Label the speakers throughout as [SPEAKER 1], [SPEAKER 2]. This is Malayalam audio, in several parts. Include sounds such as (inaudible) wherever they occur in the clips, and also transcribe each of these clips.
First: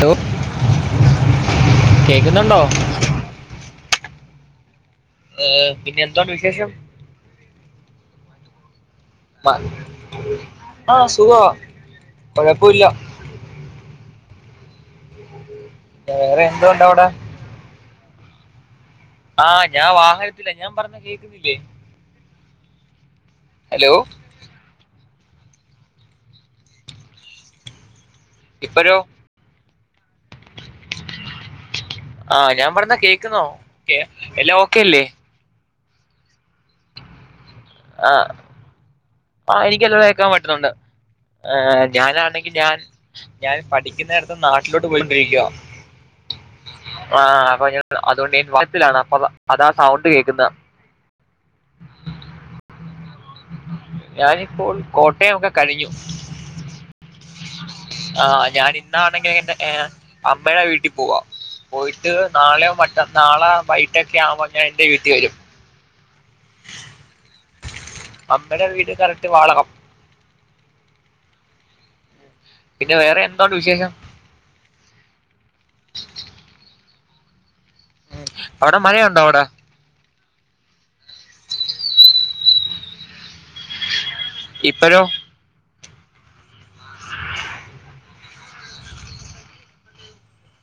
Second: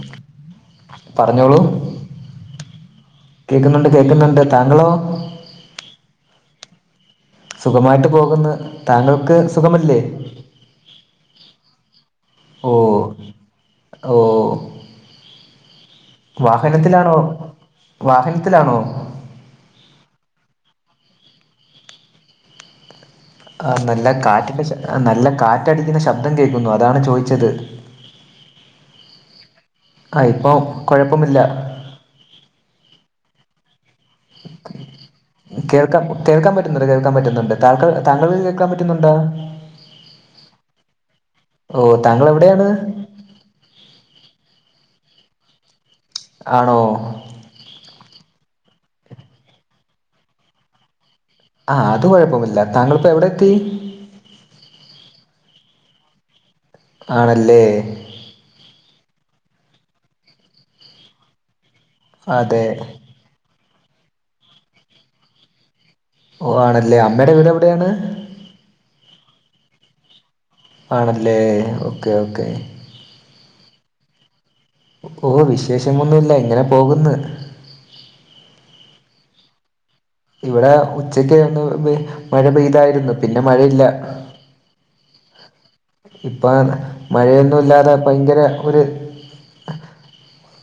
[SPEAKER 1] ഹലോ
[SPEAKER 2] പറഞ്ഞോളൂ
[SPEAKER 1] കേക്കുന്നുണ്ടോ
[SPEAKER 2] കേക്കുന്നുണ്ട് കേക്കുന്നുണ്ട് താങ്കളോ
[SPEAKER 1] ഏഹ് പിന്നെ എന്തൊണ്ട് വിശേഷം
[SPEAKER 2] സുഖമായിട്ട് പോകുന്ന് താങ്കൾ ക്ക്
[SPEAKER 1] മ-
[SPEAKER 2] സുഖമല്ലേ
[SPEAKER 1] ആ സുഖമാ കുഴപ്പമില്ല
[SPEAKER 2] ഓഹ് ഓഹ്
[SPEAKER 1] വേറെ എന്തുണ്ട് അവിടെ
[SPEAKER 2] വാഹനത്തിലാണോ വാഹനത്തിലാണോ
[SPEAKER 1] ആഹ് ഞാൻ വാഹനത്തില ഞാൻ പറയ്ന്ന കേക്കുന്നില്ലേ
[SPEAKER 2] ആഹ്
[SPEAKER 1] ഹലോ
[SPEAKER 2] നല്ല കാറ്റിന്റെ ശ നല്ല കാറ്റടിക്കുന്ന ശബ്ദം കേക്കുന്നു അതാണ് ചോദിച്ചത്
[SPEAKER 1] ഇപ്പഴോ
[SPEAKER 2] ആഹ് ഇപ്പോ കൊഴപ്പമില്ല
[SPEAKER 1] ആഹ് ഞാൻ പറയുന്ന കേക്കുന്നോ കേ എല്ലാ ഓക്കെല്ലേ
[SPEAKER 2] കേൾക്കാം കേൾക്കാൻ പറ്റുന്നുണ്ട് കേൾക്കാൻ പറ്റുന്നുണ്ട് താങ്കൾ താങ്കൾക്ക്‌ കേക്കാൻ പറ്റുന്നുണ്ടോ
[SPEAKER 1] ആഹ് എനിക്കെല്ലാം കേക്കാൻ പറ്റുന്നുണ്ട്
[SPEAKER 2] ഓ
[SPEAKER 1] ഏഹ്
[SPEAKER 2] താങ്കൾ
[SPEAKER 1] ഞാനാണെങ്കി
[SPEAKER 2] എവിടെയാണ്
[SPEAKER 1] ഞാൻ ഞാൻ പഠിക്കുന്നേടത്ത്ന്ന് നാട്ടിലോട്ട് പോയിണ്ടിരിക്കുവാ
[SPEAKER 2] ആണോ
[SPEAKER 1] ആഹ് അപ്പൊ (unintelligible) അതുകൊണ്ട് ഞാൻ ബസിലാണ് അപ്പൊ അതാ അതാ സൗണ്ട് കേക്കുന്ന
[SPEAKER 2] ആഹ് അത് കൊഴപ്പമില്ല താങ്കളിപ്പോ എവിടെ എത്തി
[SPEAKER 1] ഞാനിപ്പോൾ കോട്ടയോക്കെ കഴിഞ്ഞു
[SPEAKER 2] ആണല്ലേ
[SPEAKER 1] ആഹ് ഞാൻ ഇന്നാണെങ്കി എന്റെ എഹ് അമ്മേടെ വീട്ടി പോവാ പോയിട്ട് ട്ട്
[SPEAKER 2] അതെ
[SPEAKER 1] നാളെയോ മറ്റ നാള വൈകിട്ടൊക്കെ ആകുമ്പോ ഞാൻ എന്റെ വീട്ടി വരും
[SPEAKER 2] ഓഹ് ആണല്ലേ അമ്മേടെ വീട് എവിടെയാണ്
[SPEAKER 1] അമ്മേടെ വീട് കറക്റ്റ് വാളകം
[SPEAKER 2] ആണല്ലേ ഓക്കേ ഓക്കേ
[SPEAKER 1] പിന്നെ വേറെ എന്തോണ്ട് വിശേഷം
[SPEAKER 2] ഓഹ് വിശേഷമൊന്നുഇല്ല ഇങ്ങനെ പോകുന്നു
[SPEAKER 1] അവിടെ മഴയുണ്ടോ അവിടെ
[SPEAKER 2] ഇവിട ഉച്ചക്ക് ഒന്ന് വെ മഴ പെയ്താരുന്നു പിന്നെ മഴയില്ല
[SPEAKER 1] ഇപ്പഴോ
[SPEAKER 2] ഇപ്പ മഴയൊന്നുഇല്ലാതെ ഭയങ്കര ഒര്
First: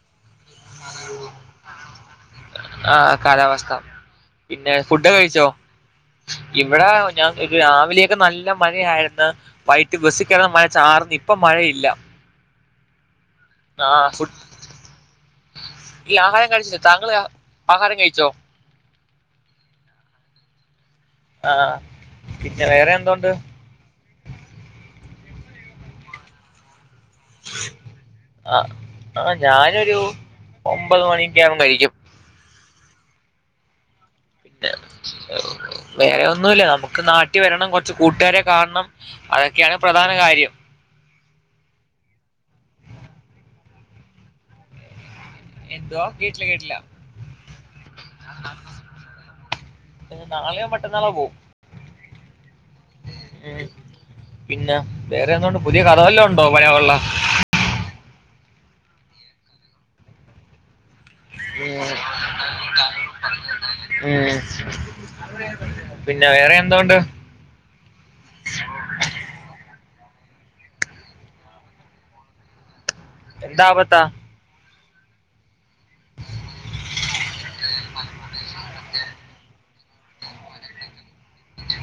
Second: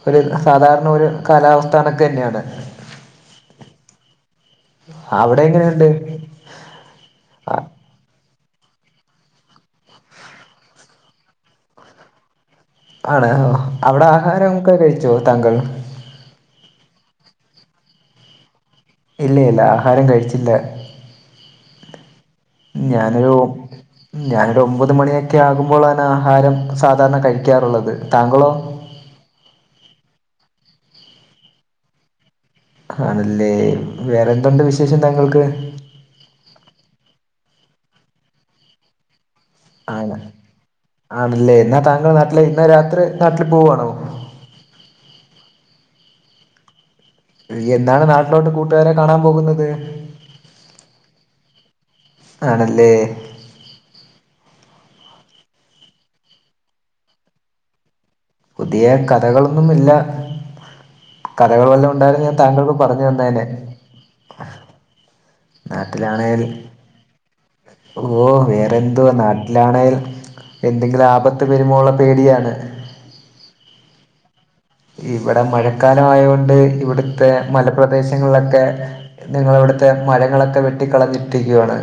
[SPEAKER 2] ഒര് സാധാരണ ഒരു കാലാവസ്ഥ കണക് തന്നെയാണ്
[SPEAKER 1] ആഹ് കാലാവസ്ഥ പിന്നെ ഫുഡ് ഒക്കെ
[SPEAKER 2] അവിടെ
[SPEAKER 1] കഴിച്ചോ
[SPEAKER 2] എങ്ങനെയുണ്ട്
[SPEAKER 1] ഇവിടെ ഞാൻ ഒരു
[SPEAKER 2] ആ-
[SPEAKER 1] രാവിലെക്കെ നല്ല മഴയാരുന്നു വൈകിട്ട് ബസികേറാൻ മഴ ചാറ്ന്ന് ഇപ്പ മഴയില്ല
[SPEAKER 2] ആണ് ഓഹ് അവിടെ
[SPEAKER 1] ആഹ് ഫുഡ്
[SPEAKER 2] ആഹാരോക്കെ കഴിച്ചോ താങ്കൾ
[SPEAKER 1] ഇല്ല ആഹാരം കഴിച്ചില്ല താങ്കള് ആ ആഹാരം കഴിച്ചോ
[SPEAKER 2] ഇല്ല ഇല്ല ആഹാരം കഴിച്ചില്ല
[SPEAKER 1] ആഹ് പിന്നെ വേറെ
[SPEAKER 2] ഞാനൊരു
[SPEAKER 1] എന്തുണ്ട്
[SPEAKER 2] ഒമ് ഞാനൊരു ഒമ്പത് മണിയൊക്കെ ആകുമ്പോളാണ് ആഹാരം സാധാർണ കഴിക്കാറുള്ളത് താങ്കളോ
[SPEAKER 1] ആഹ് ഞാനൊരു ഒമ്പത് മണിക്കെയാവുമ്പ കഴിക്കും
[SPEAKER 2] ഹാണ്ല്ലേ വേറെന്തുണ്ട്
[SPEAKER 1] പിന്നെ
[SPEAKER 2] വിശേഷം താങ്കൾക്ക്
[SPEAKER 1] വേറെ ഒന്നുല്ല നമുക്ക് നാട്ടി വരണം കൊർച്ച് കൂട്ടേരെ കാണ്ണം അതൊക്കെയാണ് പ്രധാന കാര്യം
[SPEAKER 2] ആണ്ല്ലേ ന്നാതാങ്കൾ നാട്ടിലെ ഇന്ന് രാത്രി നാട്ടിൽ പോവാണോ
[SPEAKER 1] എന്തുവാ കേട്ടില കേട്ടിലാ
[SPEAKER 2] ഇനി എന്നാണ് നാട്ടിലോട്ട് കൂട്ടുകാരെ കാണാൻ പോകുന്നത്
[SPEAKER 1] നാളെയോ മറ്റന്നാളോ പോവും
[SPEAKER 2] ആണല്ലേ
[SPEAKER 1] ഉം പിന്നെ വേറെന്തുണ്ട് പുതിയ കഥവല്ലൊണ്ടോ മയ വള്ളം
[SPEAKER 2] പുതിയ കഥകളൊന്നുമില്ല കഥകൾ
[SPEAKER 1] ഉം
[SPEAKER 2] വല്ലതുണ്ടായിരുന്നെങ്കിൽ താങ്കൾക്ക് പറഞ്ഞു തന്നേനെ
[SPEAKER 1] ഉം പിന്നെ
[SPEAKER 2] നാട്ടിലാണേൽ
[SPEAKER 1] വേറെ എന്തോണ്ട്
[SPEAKER 2] ഓ വേറെന്തോ നാട്ടിലാണേൽ എന്തെങ്കിലും ആപത്ത് വെരുമോള്ള പേടിയാണ്
[SPEAKER 1] എന്താപത്താ
[SPEAKER 2] ഇവടെ മഴക്കാല ആയോണ്ട് ഇവിടുത്തെ മലപ്രദേശങ്ങളിലൊക്കെ ഞങ്ങളവിടുത്തെ മരങ്ങളൊക്കെ വെട്ടി കളഞ്ഞിട്ടിരിക്കുവാണ്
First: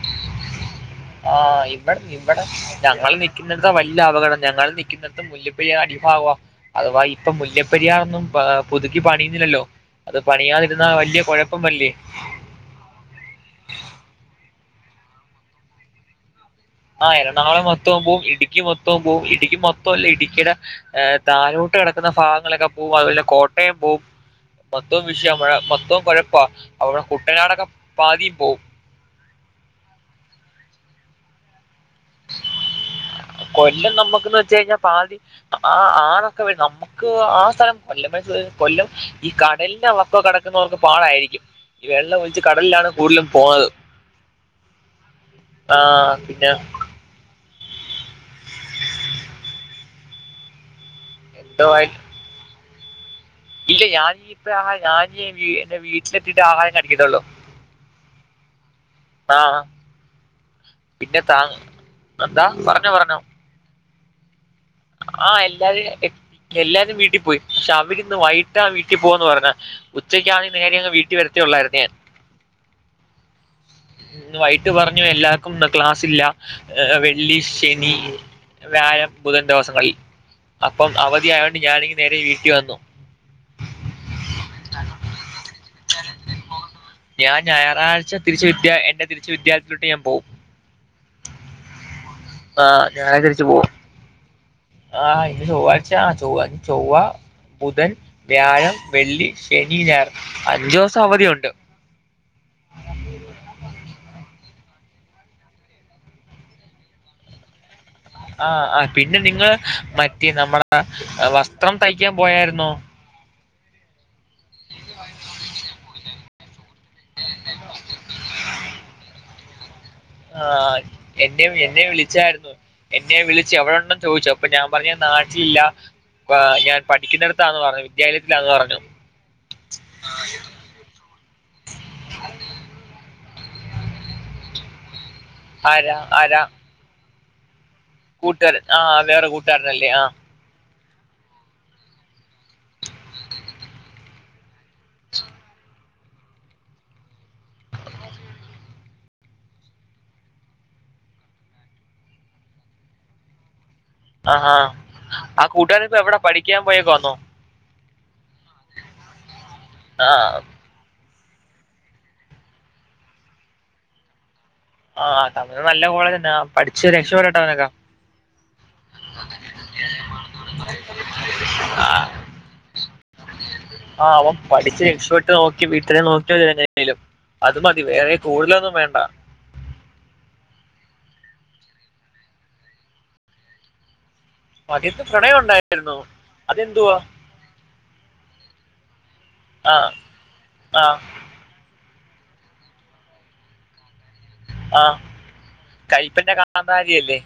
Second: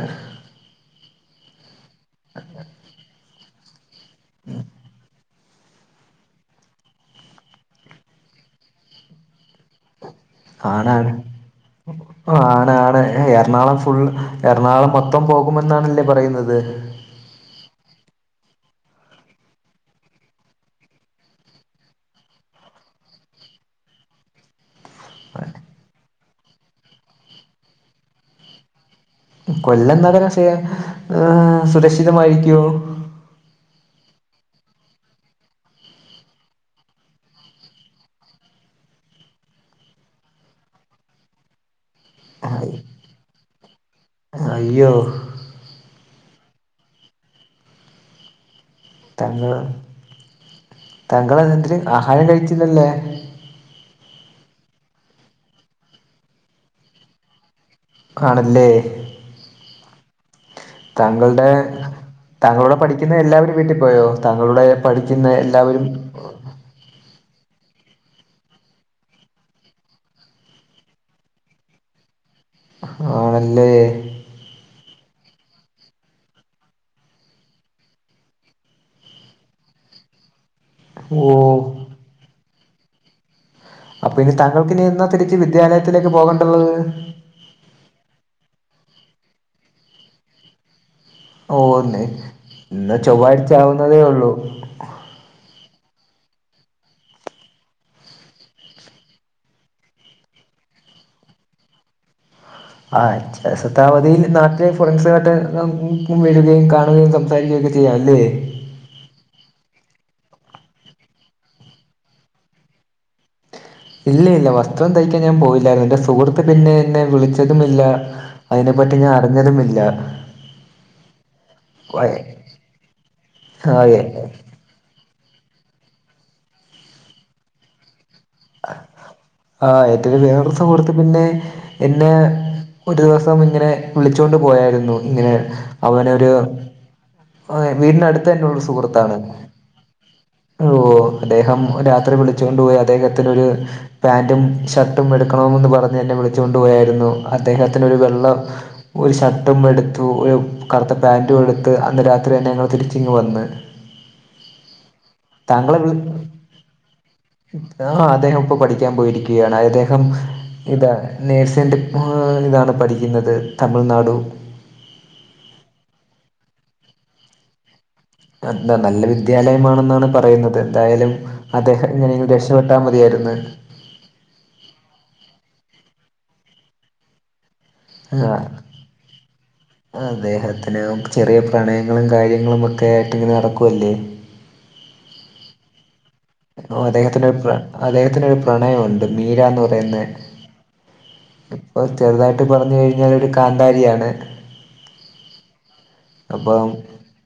[SPEAKER 1] ആഹ് ഇവട് ഇവടെ ഞങ്ങൾ നിക്ക്ന്നിടത്ത വല്ല്യ അപകടം ഞങ്ങൾ നിക്ക്ന്ന പ്പം മുല്ലപ്പെരിയാ അടിഭാവൊ അഥവാ ഇപ്പം മുല്ലപ്പെരിയാറൊന്നും ഏ പുതുക്കി പണിയുന്നില്ലല്ലോ അത് പണിയാതിരുന്നാ
[SPEAKER 2] ആണാണ്
[SPEAKER 1] വല്ല്യ കൊഴപ്പമല്ലേ
[SPEAKER 2] ഏ എറണാകുളം ഫുൾ എറണാകുളം മൊത്തം പോകുമെന്നാണല്ലേ പറയുന്നത്
[SPEAKER 1] ആ എറണാകുളം മൊത്തോം പോവും ഇടുക്കി മൊത്തോം പോവും ഇടുക്കി മൊത്തോ അല്ല ഇടുക്കിടെ ഏ താഴോട്ട് കെടക്ക്ന്ന ഭാഗങ്ങളൊക്കെ പോവും അതിലെ കോട്ടയം പോവും മൊത്തോം വിഷയ മൊത്തോം കൊഴപ്പാ അവടെ കുട്ടനാടൊക്കെ പാതിം പോവും
[SPEAKER 2] കൊല്ലം (unintelligible) ഏ സുരക്ഷിതമായിരിയ്ക്കോ
[SPEAKER 1] കൊല്ലം നമ്മുക്ക്ന്ന് വെച്ചെഴിഞ്ഞാ പാതി ആ ആ ആ (unintelligible) നമ്മ ക്ക് ആ സ്ഥലം കൊല്ലംന്നച്ച് കൊല്ലം ഈ കടലിന്റെ വക്കൊ കടക്കുന്നവർക്ക് പാടായിരിക്കും ഇ വെള്ള ഒലി ച്ച് കടൽല്ലാണ് കൂട്ലും പോണത്
[SPEAKER 2] അയ്യോ
[SPEAKER 1] ആഹ് പിന്നെ
[SPEAKER 2] തങ്കള് താങ്കള്
[SPEAKER 1] എന്തോ
[SPEAKER 2] (unintelligible) ആഹാരം കഴിച്ചില്ലല്ലേ
[SPEAKER 1] ഇല്ലെയ് ഞാൻ ഞിപ്പ ആഹ ഞാൻ ഞിയ വീ എന്റെ വീട്ടിലെത്തീട്ട് ആഹാരം കഴിക്കതൊള്ളൂ
[SPEAKER 2] ക്കാണ്ല്ലേ
[SPEAKER 1] ആഹ് ആ പിന്നെ താ
[SPEAKER 2] താങ്കൾടെ
[SPEAKER 1] എന്താ
[SPEAKER 2] താങ്കളെ കൂടെ
[SPEAKER 1] പറഞ്ഞോ
[SPEAKER 2] പഠിക്കുന്ന
[SPEAKER 1] പറഞ്ഞോ
[SPEAKER 2] എല്ലാവരും വീട്ടി പോയോ താങ്കളുടെ പഠിക്ക്ന്ന
[SPEAKER 1] ആ
[SPEAKER 2] എല്ലാവരും
[SPEAKER 1] എല്ലാരും എല്ലാരും വീട്ടിപ്പോയി പക്ഷേ അവര്ന്ന് വൈട്ടാ വീട്ടി പോവാന്ന് പറഞ്ഞെ ഉച്ചക്കാണേൽ നേരെ അങ്ങ് വീട്ടി വരത്തേ ഒള്ളായിരുന്നു ഞാൻ
[SPEAKER 2] ആണല്ലേ
[SPEAKER 1] ന്ന് വൈട്ട് പറഞ്ഞു എല്ലാർക്കും ന്ന് ക്ലാസ്സില്ല ഏ വെള്ളി ശനി വ്യായം ബുധൻ ദിവസങ്ങളിൽ അപ്പം
[SPEAKER 2] ഓ
[SPEAKER 1] അവധി ആയോണ്ട് ഞാനിങ്ങ് നേരെ വീട്ടി വന്നു
[SPEAKER 2] അപ്പ ഇനി തങ്കൾക്കിനി എന്നാ തിരിച്ച് വിദ്യാലയത്തിലേക്ക് പോകണ്ട്ള്ളത്
[SPEAKER 1] ഞാൻ ഞായറാഴ്ച തിരിച്ച് വിദ്യ എന്റെ തിരിച്ച് വിദ്യാലയത്തിലോട്ട് ഞാൻ പോവും
[SPEAKER 2] ഓ ന്നെ
[SPEAKER 1] ആ
[SPEAKER 2] ഇന്ന് ചൊവ്വാഴ്ച ആവുന്നതേ ഒള്ളൂ
[SPEAKER 1] ആഹ് ഇന്ന് ചൊവ്വാഴ്ച്ചാ ചൊവ്വ ചൊവ്വാ ബുധൻ വ്യാഴം വെള്ളി ശനി ഞായർ അഞ്ചൂസവധിയുണ്ട്
[SPEAKER 2] ആഹ് അഞ്ചുസത്തെ അവധിയിൽ നാട്ടിലെ ഫ്രണ്ട്‌സ് (unintelligible) വരുകയും കാണുകയും സംസാരിക്കൊക്കെ ചെയ്യാംല്ലേ
[SPEAKER 1] ആഹ് ആഹ് പിന്നെ നിങ്ങൾ മറ്റേ നമ്മളെ വസ്ത്രം തയ്ക്കാൻ പോയാര്ന്നോ
[SPEAKER 2] ഇല്ല ഇല്ല വസ്ത്രം തയ്ക്കാൻ ഞാൻ പോയില്ല എന്റെ സുഹൃത്ത് പിന്നെ എന്നെ വിളിച്ചതുമില്ല അയ്നെപ്പറ്റി ഞാൻ അറിഞ്ഞതുമില്ല
[SPEAKER 1] ആഹ് എന്നെ എന്നെ
[SPEAKER 2] വയ-
[SPEAKER 1] വിളിച്ചായിരുന്നു എന്നെ വിളിച്ചു
[SPEAKER 2] ആ
[SPEAKER 1] എവെടെണ്ടെന്ന്
[SPEAKER 2] എ-
[SPEAKER 1] ചോദിച്ചു അപ്പൊ ഞാൻ പറയൻ നാട്ടിലില്ല ഞാൻ പഠിക്കുന്നിടത്താന്ന് പറഞ്ഞു വിദ്യാലയത്തിലാന്ന് പറഞ്ഞു
[SPEAKER 2] ആഹ് എന്റൊരു വെറൊരു സുഹൃത്ത് പിന്നെ എന്നെ ഒരു ദിവസം ഇങ്ങനെ വിളിച്ചൊണ്ട് പോയാരുന്നു ഇങ്ങനെ
[SPEAKER 1] ആരാ ആരാ
[SPEAKER 2] വീടിനട്ത്തെന്നെള്ള
[SPEAKER 1] കൂട്ടുകാരൻ ആ
[SPEAKER 2] സുഹൃത്താണ്
[SPEAKER 1] വേറെ കൂട്ടുകാരനല്ലേ ആ
[SPEAKER 2] ഓഹ് അദ്ദേഹം രാത്രി വിളിച്ചു കൊണ്ട്പോയി അദ്ദേഹത്തിനൊര് പാൻ്റും ഷർട്ടും എടുക്കണമെന്ന് പറഞ്ഞ് എന്നെ വിളിച്ചോണ്ടു പോയാരുന്നു അദ്ദേഹത്തിനൊരു വെള്ള ഒരു ഷർട്ടും എടുത്തു ഒരു കറുത്ത പാൻ്റും എടുത്ത് അന്ന് രാത്രി തന്നെ ഞങ്ങള് തിരിച്ച് ഇങ്ങ് വന്ന്
[SPEAKER 1] ആഹ് ആ
[SPEAKER 2] താങ്കളെ
[SPEAKER 1] കൂട്ടുകാരനിപ്പ എവിടാ പഠിക്കാൻ പോയെക്കുവാന്നോ
[SPEAKER 2] ആഹ് അദ്ദേഹം ഇപ്പൊ പഠിക്കാൻ പോയിരിക്കുകയാണ് അദ്ദേഹം
[SPEAKER 1] ആ
[SPEAKER 2] ഇതാ നേഴ്സിൻ ഇതാണ് പഠിക്കുന്നത് തമിഴ്നാടു
[SPEAKER 1] ആഹ് തമിഴ് നല്ല കോളേജന്നെ പഠിച്ച് രക്ഷപപ്പെടട്ടെ അവനൊക്കെ
[SPEAKER 2] എന്താ നല്ല വിദ്യാലയമാണെന്നാണ് പറയുന്നത് എന്തായാലും അദ്ദേഹത്തിനെങ്ങനെ രക്ഷപെട്ടാ മതിയായിര്ന്ന്
[SPEAKER 1] ആഹ് അവം പഠിച്ച് രക്ഷപ്പെട്ട് നോക്കി വീട്ടിനെ നോക്കി അത് മതി വേറെ
[SPEAKER 2] ആ
[SPEAKER 1] കൂടുതലൊന്നും വേണ്ട
[SPEAKER 2] അദ്ദേഹത്തിന് ചെറിയ പ്രണയങ്ങളും കാര്യങ്ങളും ഒക്കെ ആയിട്ട് ഇങ്ങനെ നടക്കുവല്ലേ
[SPEAKER 1] (unintelligible) പ്രണയം ഉണ്ടായിരുന്നൊ
[SPEAKER 2] ഓ അദ്ദേഹത്തിനൊ പ്ര അദ്ദേഹത്തിന് രു പ്രണയമുണ്ട മീരാന്ന്
[SPEAKER 1] ആ
[SPEAKER 2] പറയുന്നെ
[SPEAKER 1] ആ
[SPEAKER 2] ചെറുതായിട്ട് പറഞ്ഞു കഴിഞ്ഞാലൊരു കാന്താരിയാണ്
[SPEAKER 1] ആഹ് കയ്പ്പിന്റെ കാന്താരിയല്ലേ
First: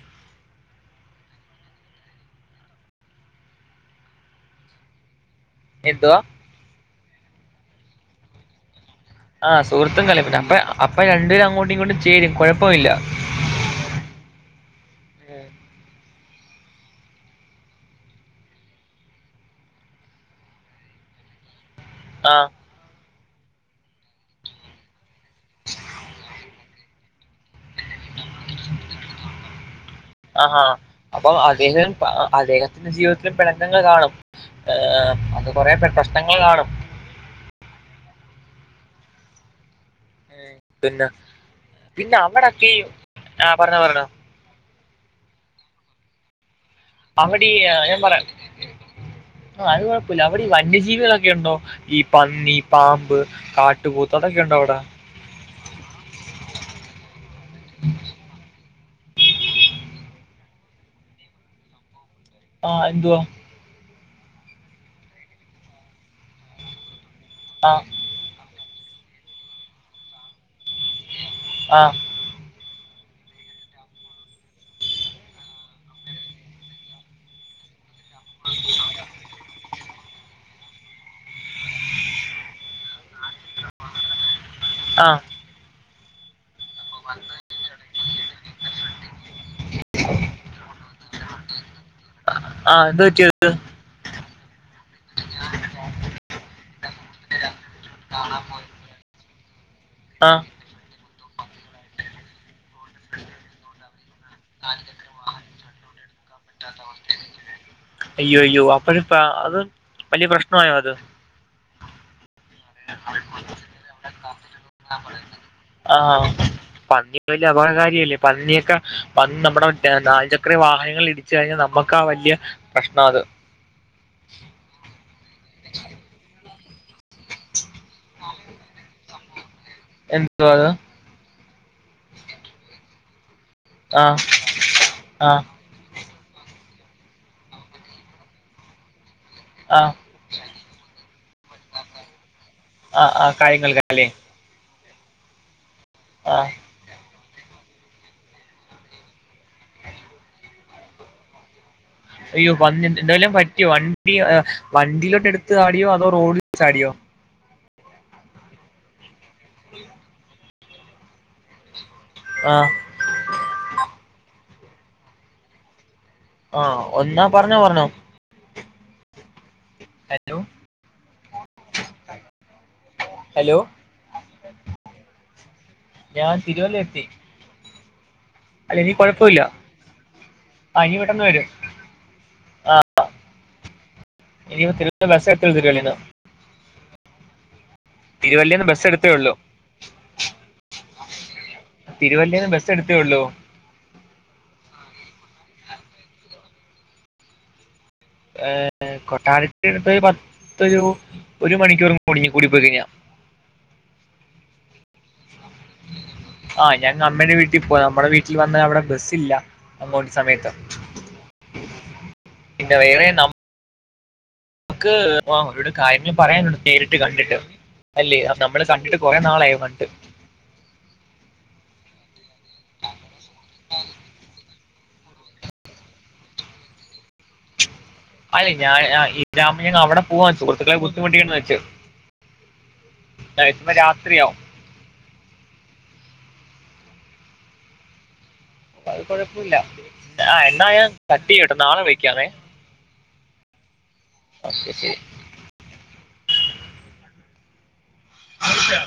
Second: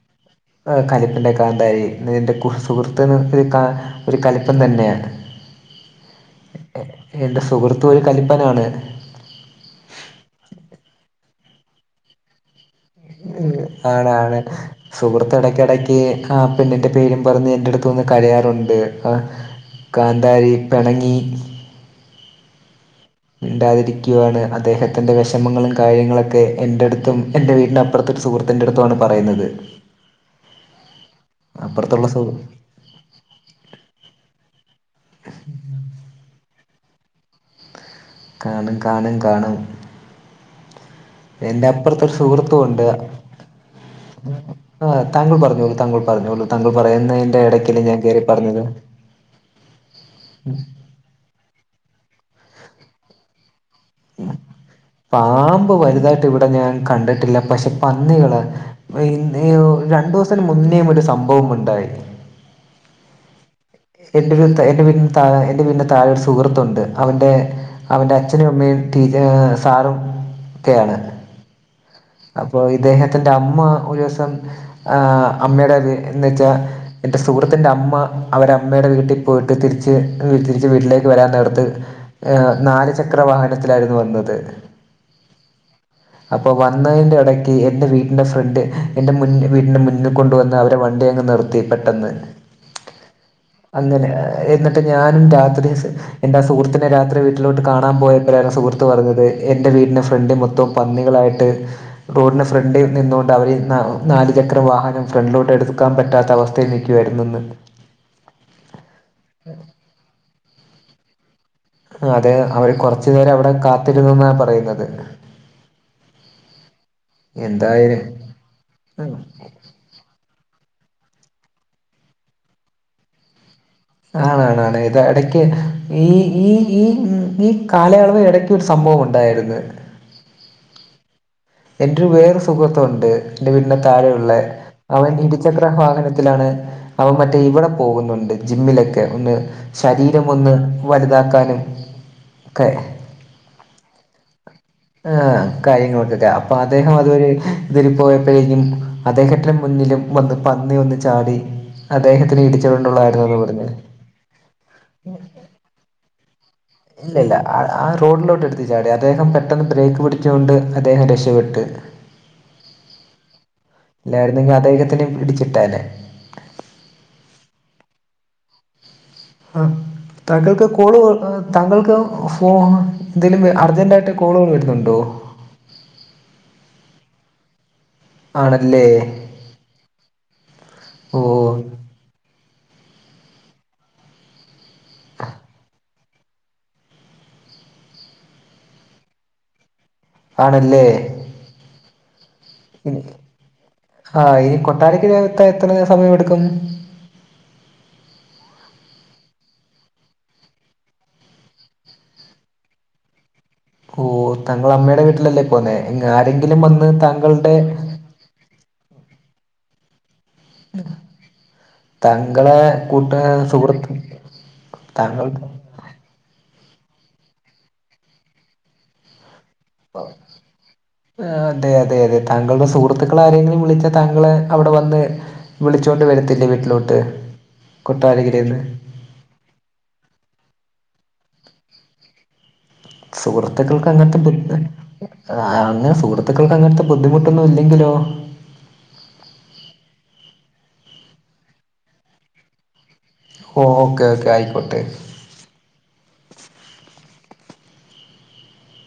[SPEAKER 2] ആഹ് കലിപ്പന്റെ കാന്താരി എന്റെ സുഹൃത്ത് കാ ഒര് കലിപ്പൻ തന്നെയാ
[SPEAKER 1] എന്തുവാ
[SPEAKER 2] എന്റെ സുഹൃത്തു ഒരു കലിപ്പനാണ്
[SPEAKER 1] ആഹ് സുഹൃത്തും കലിപ്പനാ അപ്പ അപ്പ രണ്ട്പേരും അങ്ങോട്ടും ഇങ്ങോട്ടും ചേരും കൊഴപ്പമില്ല
[SPEAKER 2] ഉം ആണ് ആണ് സുഹൃത്ത് എടയ്ക്കെടയ്ക്ക് ആ പെണ്ണിന്റെ പേരും പറഞ്ഞ് എന്റെ അടുത്ത് വന്ന് കരയാറുണ്ട് കാന്താരി പെണങ്ങി
[SPEAKER 1] ആഹ്
[SPEAKER 2] മിണ്ടാതിരിക്കുവാണ് അദ്ദേഹത്തിന്റെ വെഷമങ്ങളും കാര്യങ്ങളൊക്കെ എന്റെട്ത്തും എൻ്റെ വീടിനപ്പുറത്തെ സുഹൃത്തിന്റെ അടുത്തു വാണ് പറയുന്നത്
[SPEAKER 1] അഹ് ആഹ് അപ്പം
[SPEAKER 2] അപ്പുറത്തുള്ള സു
[SPEAKER 1] (unintelligible) ജീവിതത്തിൽ പെണക്കങ്ങൾ കാണും ഏഹ് അത് കൊറെ പ്രശ്നങ്ങൾ കാണും
[SPEAKER 2] കാണും കാണും കാണും
[SPEAKER 1] ഏ, പിന്നെ
[SPEAKER 2] എന്റെ അപ്പുറത്തൊരു
[SPEAKER 1] പിന്നെ അവിടൊക്കെ ഈ
[SPEAKER 2] സുഹൃത്തുണ്ട്
[SPEAKER 1] ആഹ് പറഞ്ഞോ പറഞ്ഞോ
[SPEAKER 2] ആഹ് താങ്കൾ പറഞ്ഞോളൂ താങ്കൾ പറഞ്ഞോളൂ താങ്കൾ പറയുന്നതിന്റെ
[SPEAKER 1] അവിടെ ഈ ആ,
[SPEAKER 2] എടയ്ക്കില് ഞാൻ കെറി
[SPEAKER 1] പറയാം
[SPEAKER 2] പറഞ്ഞത്
[SPEAKER 1] ആഹ് അത് കൊഴപ്പല്ല അവിടീ വന്യജീവികളൊക്കെ ഉണ്ടോ ഈ പന്നി പാമ്പ് കാട്ടുപോത്ത് അതൊക്കെ ഉണ്ടോ അവിടെ
[SPEAKER 2] പാമ്പ് വലുതായിട്ട് ഇവിടെ ഞാൻ കണ്ടിട്ടില്ല പക്ഷെ പന്നികള് രണ്ടു ദിവസത്തിന് മുന്നേ ഒരു സംഭവം ഉണ്ടായി
[SPEAKER 1] ആഹ് എന്തുവാ
[SPEAKER 2] എൻ്റെ ഒരു എൻ്റെ വീടിന്റെ താ എൻ്റെവീട്ടിന്റെ താഴൊരു സുഹൃത്തുണ്ട് അവൻ്റെ
[SPEAKER 1] ആഹ്
[SPEAKER 2] അവൻ്റെ അച്ഛനും അമ്മയും ടീച്ച സാറും ക്കെയാണ്.
[SPEAKER 1] ആഹ്
[SPEAKER 2] അപ്പൊ ഇദ്ദേഹത്തിന്റെ അമ്മ ഒരു ദിവസം. ആഹ് അമ്മയുടെ ത് എന്ന് വെച്ചാ എന്റെ സുഹൃത്തിന്റെ അമ്മ. അവരമ്മയുടെ വീട്ട് പോയിട്ട് തിരിച്ച് തിരിച്ച് വീട്ടിലേക്ക് വരാൻ നേരത്ത് ഏഹ് നാല് ചക്ര വാഹനത്തിലായിരുന്നു വന്നത്.
[SPEAKER 1] ആഹ്
[SPEAKER 2] അപ്പൊ വന്നതിന്റെ ഇടയ്ക്ക് എന്റെ വീട്ടിന്റെ ഫ്രണ്ട് എൻ്റെ മുന്ന് വീട്ട്ൻ്റെ മുന്ന് കൊണ്ടുവന്ന് അവരെ വണ്ടി അങ്ങ് നിർത്തി പെട്ടെന്ന്.
[SPEAKER 1] ആഹ് എന്ത പറ്റി ത്?
[SPEAKER 2] അങ്ങനെ എന്നിട്ട് ഞാനും രാത്രി സ് എന്റെ സുഹൃത്തിനെ രാത്രി വീട്ടിലോട്ട് കാണാൻ പോയപ്പലാണ് സുഹൃ ത്ത് പറഞ്ഞത് എൻ്റെ വീടിൻ്റെ ഫ്രണ്ട്
[SPEAKER 1] ആഹ്
[SPEAKER 2] മൊത്തം പന്നികളായിട്ട് റോഡിന് ഫ്രണ്ടിൽ നിന്നോണ്ട് അവര് നാ നാല് ചക്ര വാഹനം ഫ്രണ്ടിലോട്ട് എടുക്കാൻ പറ്റാത്ത അവസ്ഥയിൽ നി കെടന്നൊന്ന്
[SPEAKER 1] അയ്യോ അയ്യോ അപ്പഴ ഫ അത് വലിയ പ്രശ്നായോ അത്.
[SPEAKER 2] അതെ അവര് കൊറച്ച് നേരം അവടെ കാത്തിരുന്നെന്നാ പറയുന്നത്.
[SPEAKER 1] ആഹ് പന്നി വലിയ
[SPEAKER 2] എന്തായാലും
[SPEAKER 1] അപകടകാര്യല്ലേ പന്നിയൊക്കെ
[SPEAKER 2] ഉം.
[SPEAKER 1] പന്ന നമ്മുടെ (unintelligible) ഇത്രേം വാഹനങ്ങൾ ഇടിച്ച് കഴിഞ്ഞാ നമ്മക്കാ ആ വല്ല്യ പ്രശ്ന ത്.
[SPEAKER 2] ആണാണാണ് ഇത് എടക്കി ഈ ഈ ഈ ഉം ഈ കാലയളവ് എട സംഭവം ഉണ്ടായിരുന്ന്.
[SPEAKER 1] (unintelligible)
[SPEAKER 2] എന്റെരു വേറെ സുഹൃത്തുണ്ട് എന്റെ വീട്ട്ൻ്റെ
[SPEAKER 1] ആഹ്
[SPEAKER 2] താഴെയുള്ള അവൻ
[SPEAKER 1] ആഹ്
[SPEAKER 2] ഇടിച്ച വാഹനത്തിലാണ് അവ മറ്റേ ഇവടെ പോകുന്നുണ്ട് ജിമ്മിലൊക്കെ ഒന്ന്
[SPEAKER 1] ആഹ്
[SPEAKER 2] ശരീ മൊന്ന് വലുതാക്കാന് ഒക്കെ
[SPEAKER 1] ആഹ് ആഹ് (unintelligible) ല്ലേ.
[SPEAKER 2] ആഹ് (unintelligible) അപ്പ
[SPEAKER 1] ആഹ്
[SPEAKER 2] അ അദ്ദേഹം അത് ഒരു ഇതിൽ പോയപ്പോഴേഞ്ഞും (unintelligible) മുന്നിലും വന്ന് പന്നി വന്ന് ചാടി. അദ്ദേഹത്തിന്
[SPEAKER 1] അയ്യോ
[SPEAKER 2] ഇടിച്ചോ (unintelligible)
[SPEAKER 1] പന്നി എന്തെലും
[SPEAKER 2] റഞ്ഞ്
[SPEAKER 1] പറ്റിയോ വണ്ടി വണ്ടിയിലോട്ട് എടുത്ത് ചാടിയോ അതോ റോഡ് ചാടിയോ?
[SPEAKER 2] ഇല്ല ല്ല ആഹ് ആഹ് റോഡിലോട്ട് എടുത്ത് ചാടി അദ്ദേഹം പെട്ടെന്ന് ബ്രേക്ക് പിടിച്ചോണ്ട് അദ്ദേഹം രക്ഷപ്പെട്ട്.
[SPEAKER 1] ആഹ്
[SPEAKER 2] ഇല്ലായിരുന്നെങ്കി അദ്ദേഹത്തിന് ഇടിച്ചിട്ടേനെ.
[SPEAKER 1] ആഹ് ഒന്നാ പറഞ്ഞോ പറഞ്ഞോ.
[SPEAKER 2] ആഹ്
[SPEAKER 1] ഹലോ
[SPEAKER 2] താങ്കൾക്ക് കോള് താങ്കൾക്ക് ഫോ എന്തെലും
[SPEAKER 1] ഹലോ
[SPEAKER 2] അർജൻ്റായിട്ട് കോളോന്ന് വരുന്നുണ്ടോ?
[SPEAKER 1] ഞാൻ തിരുവല്ല എത്തി. അല്ല
[SPEAKER 2] ആണല്ലേ
[SPEAKER 1] ഇനി കുഴപ്പമില്ല ആഹ് ഇനി പെട്ടെന്ന് വരും
[SPEAKER 2] ഓഹ്
[SPEAKER 1] ആഹ് (unintelligible) തിരുവല്ലേന്ന് ബസ്സ് എടുത്തേ ള്ളൂ.
[SPEAKER 2] ആണല്ലേ.
[SPEAKER 1] തിരുവല്ലേന്ന് ബസ്സ് എടുത്തേ ള്ളൂ.
[SPEAKER 2] ആഹ് ഈ കൊട്ടാരക്ക് എത്ത എത്തണ സമയോ ടുക്കും?
[SPEAKER 1] ഏഹ് കൊട്ടാരത്തിടുത്ത് പത്തൊരു ഒരു മണിക്കൂർ (unintelligible) പോയിക്കഴിഞ്ഞ.
[SPEAKER 2] ഓഹ് തങ്കൾ അമ്മയുടെ വീട്ടിലല്ലേ പോന്നേ ആരെങ്കിലും വന്ന് താങ്കളുടെ
[SPEAKER 1] ട്ടിൽ വന്ന് അവടെ ബസ്സ് ഇല്ല അങ്ങോട്ട് സമയത്ത്.
[SPEAKER 2] താങ്കളെ കൂട്ട സുഹൃത്ത്
[SPEAKER 1] ക്ക്
[SPEAKER 2] താങ്കൾ
[SPEAKER 1] വാ കാര്യങ്ങൾ പറയാനുണ്ട് നേരിട്ട് കണ്ട്ട്ട് അല്ലേ അ നമ്മള് കണ്ട്ട്ട് കൊറെ നാളായി കണ്ട്
[SPEAKER 2] ആഹ് ആഹ് അതെ അതെ അതെ താങ്കളുടെ സുഹൃത്തുക്കൾ ആരെങ്കിലും വിളിച്ചാ താങ്കളെ അവടെ വന്ന് വിളിച്ചോണ്ട് വരത്തില്ലേ വീട്ടിലോട്ട് കൊട്ടാരക്കരയിൽ
[SPEAKER 1] അല്ലേ
[SPEAKER 2] നിന്ന്
[SPEAKER 1] ഞാൻ ഈ (unintelligible) അവിടെ പോവാ സുഹൃത്ത്ക്കളെ ബുദ്ധിമുട്ടിക്കേണ്ട വെച്ചു
[SPEAKER 2] സുഹൃത്ത്ക്കൾക്ക് അങ്ങനത്തെ ബുദ്ധ് ആഹ് അങ്ങനെ സുഹൃത്ത്ക്കൾക്ക് അങ്ങനത്തെ ബുദ്ധിമുട്ടൊന്നും ഇല്ലെങ്കിലോ
[SPEAKER 1] അത് കുഴപ്പുല്ല ആഹ് എന്നാ ഞാൻ കട്ടെയ്യാട്ടോ നാളെ വിളിക്കാവെ
[SPEAKER 2] ഓക്കേ ഓക്കെ അയിക്കോട്ടെ
[SPEAKER 1] അത്സാ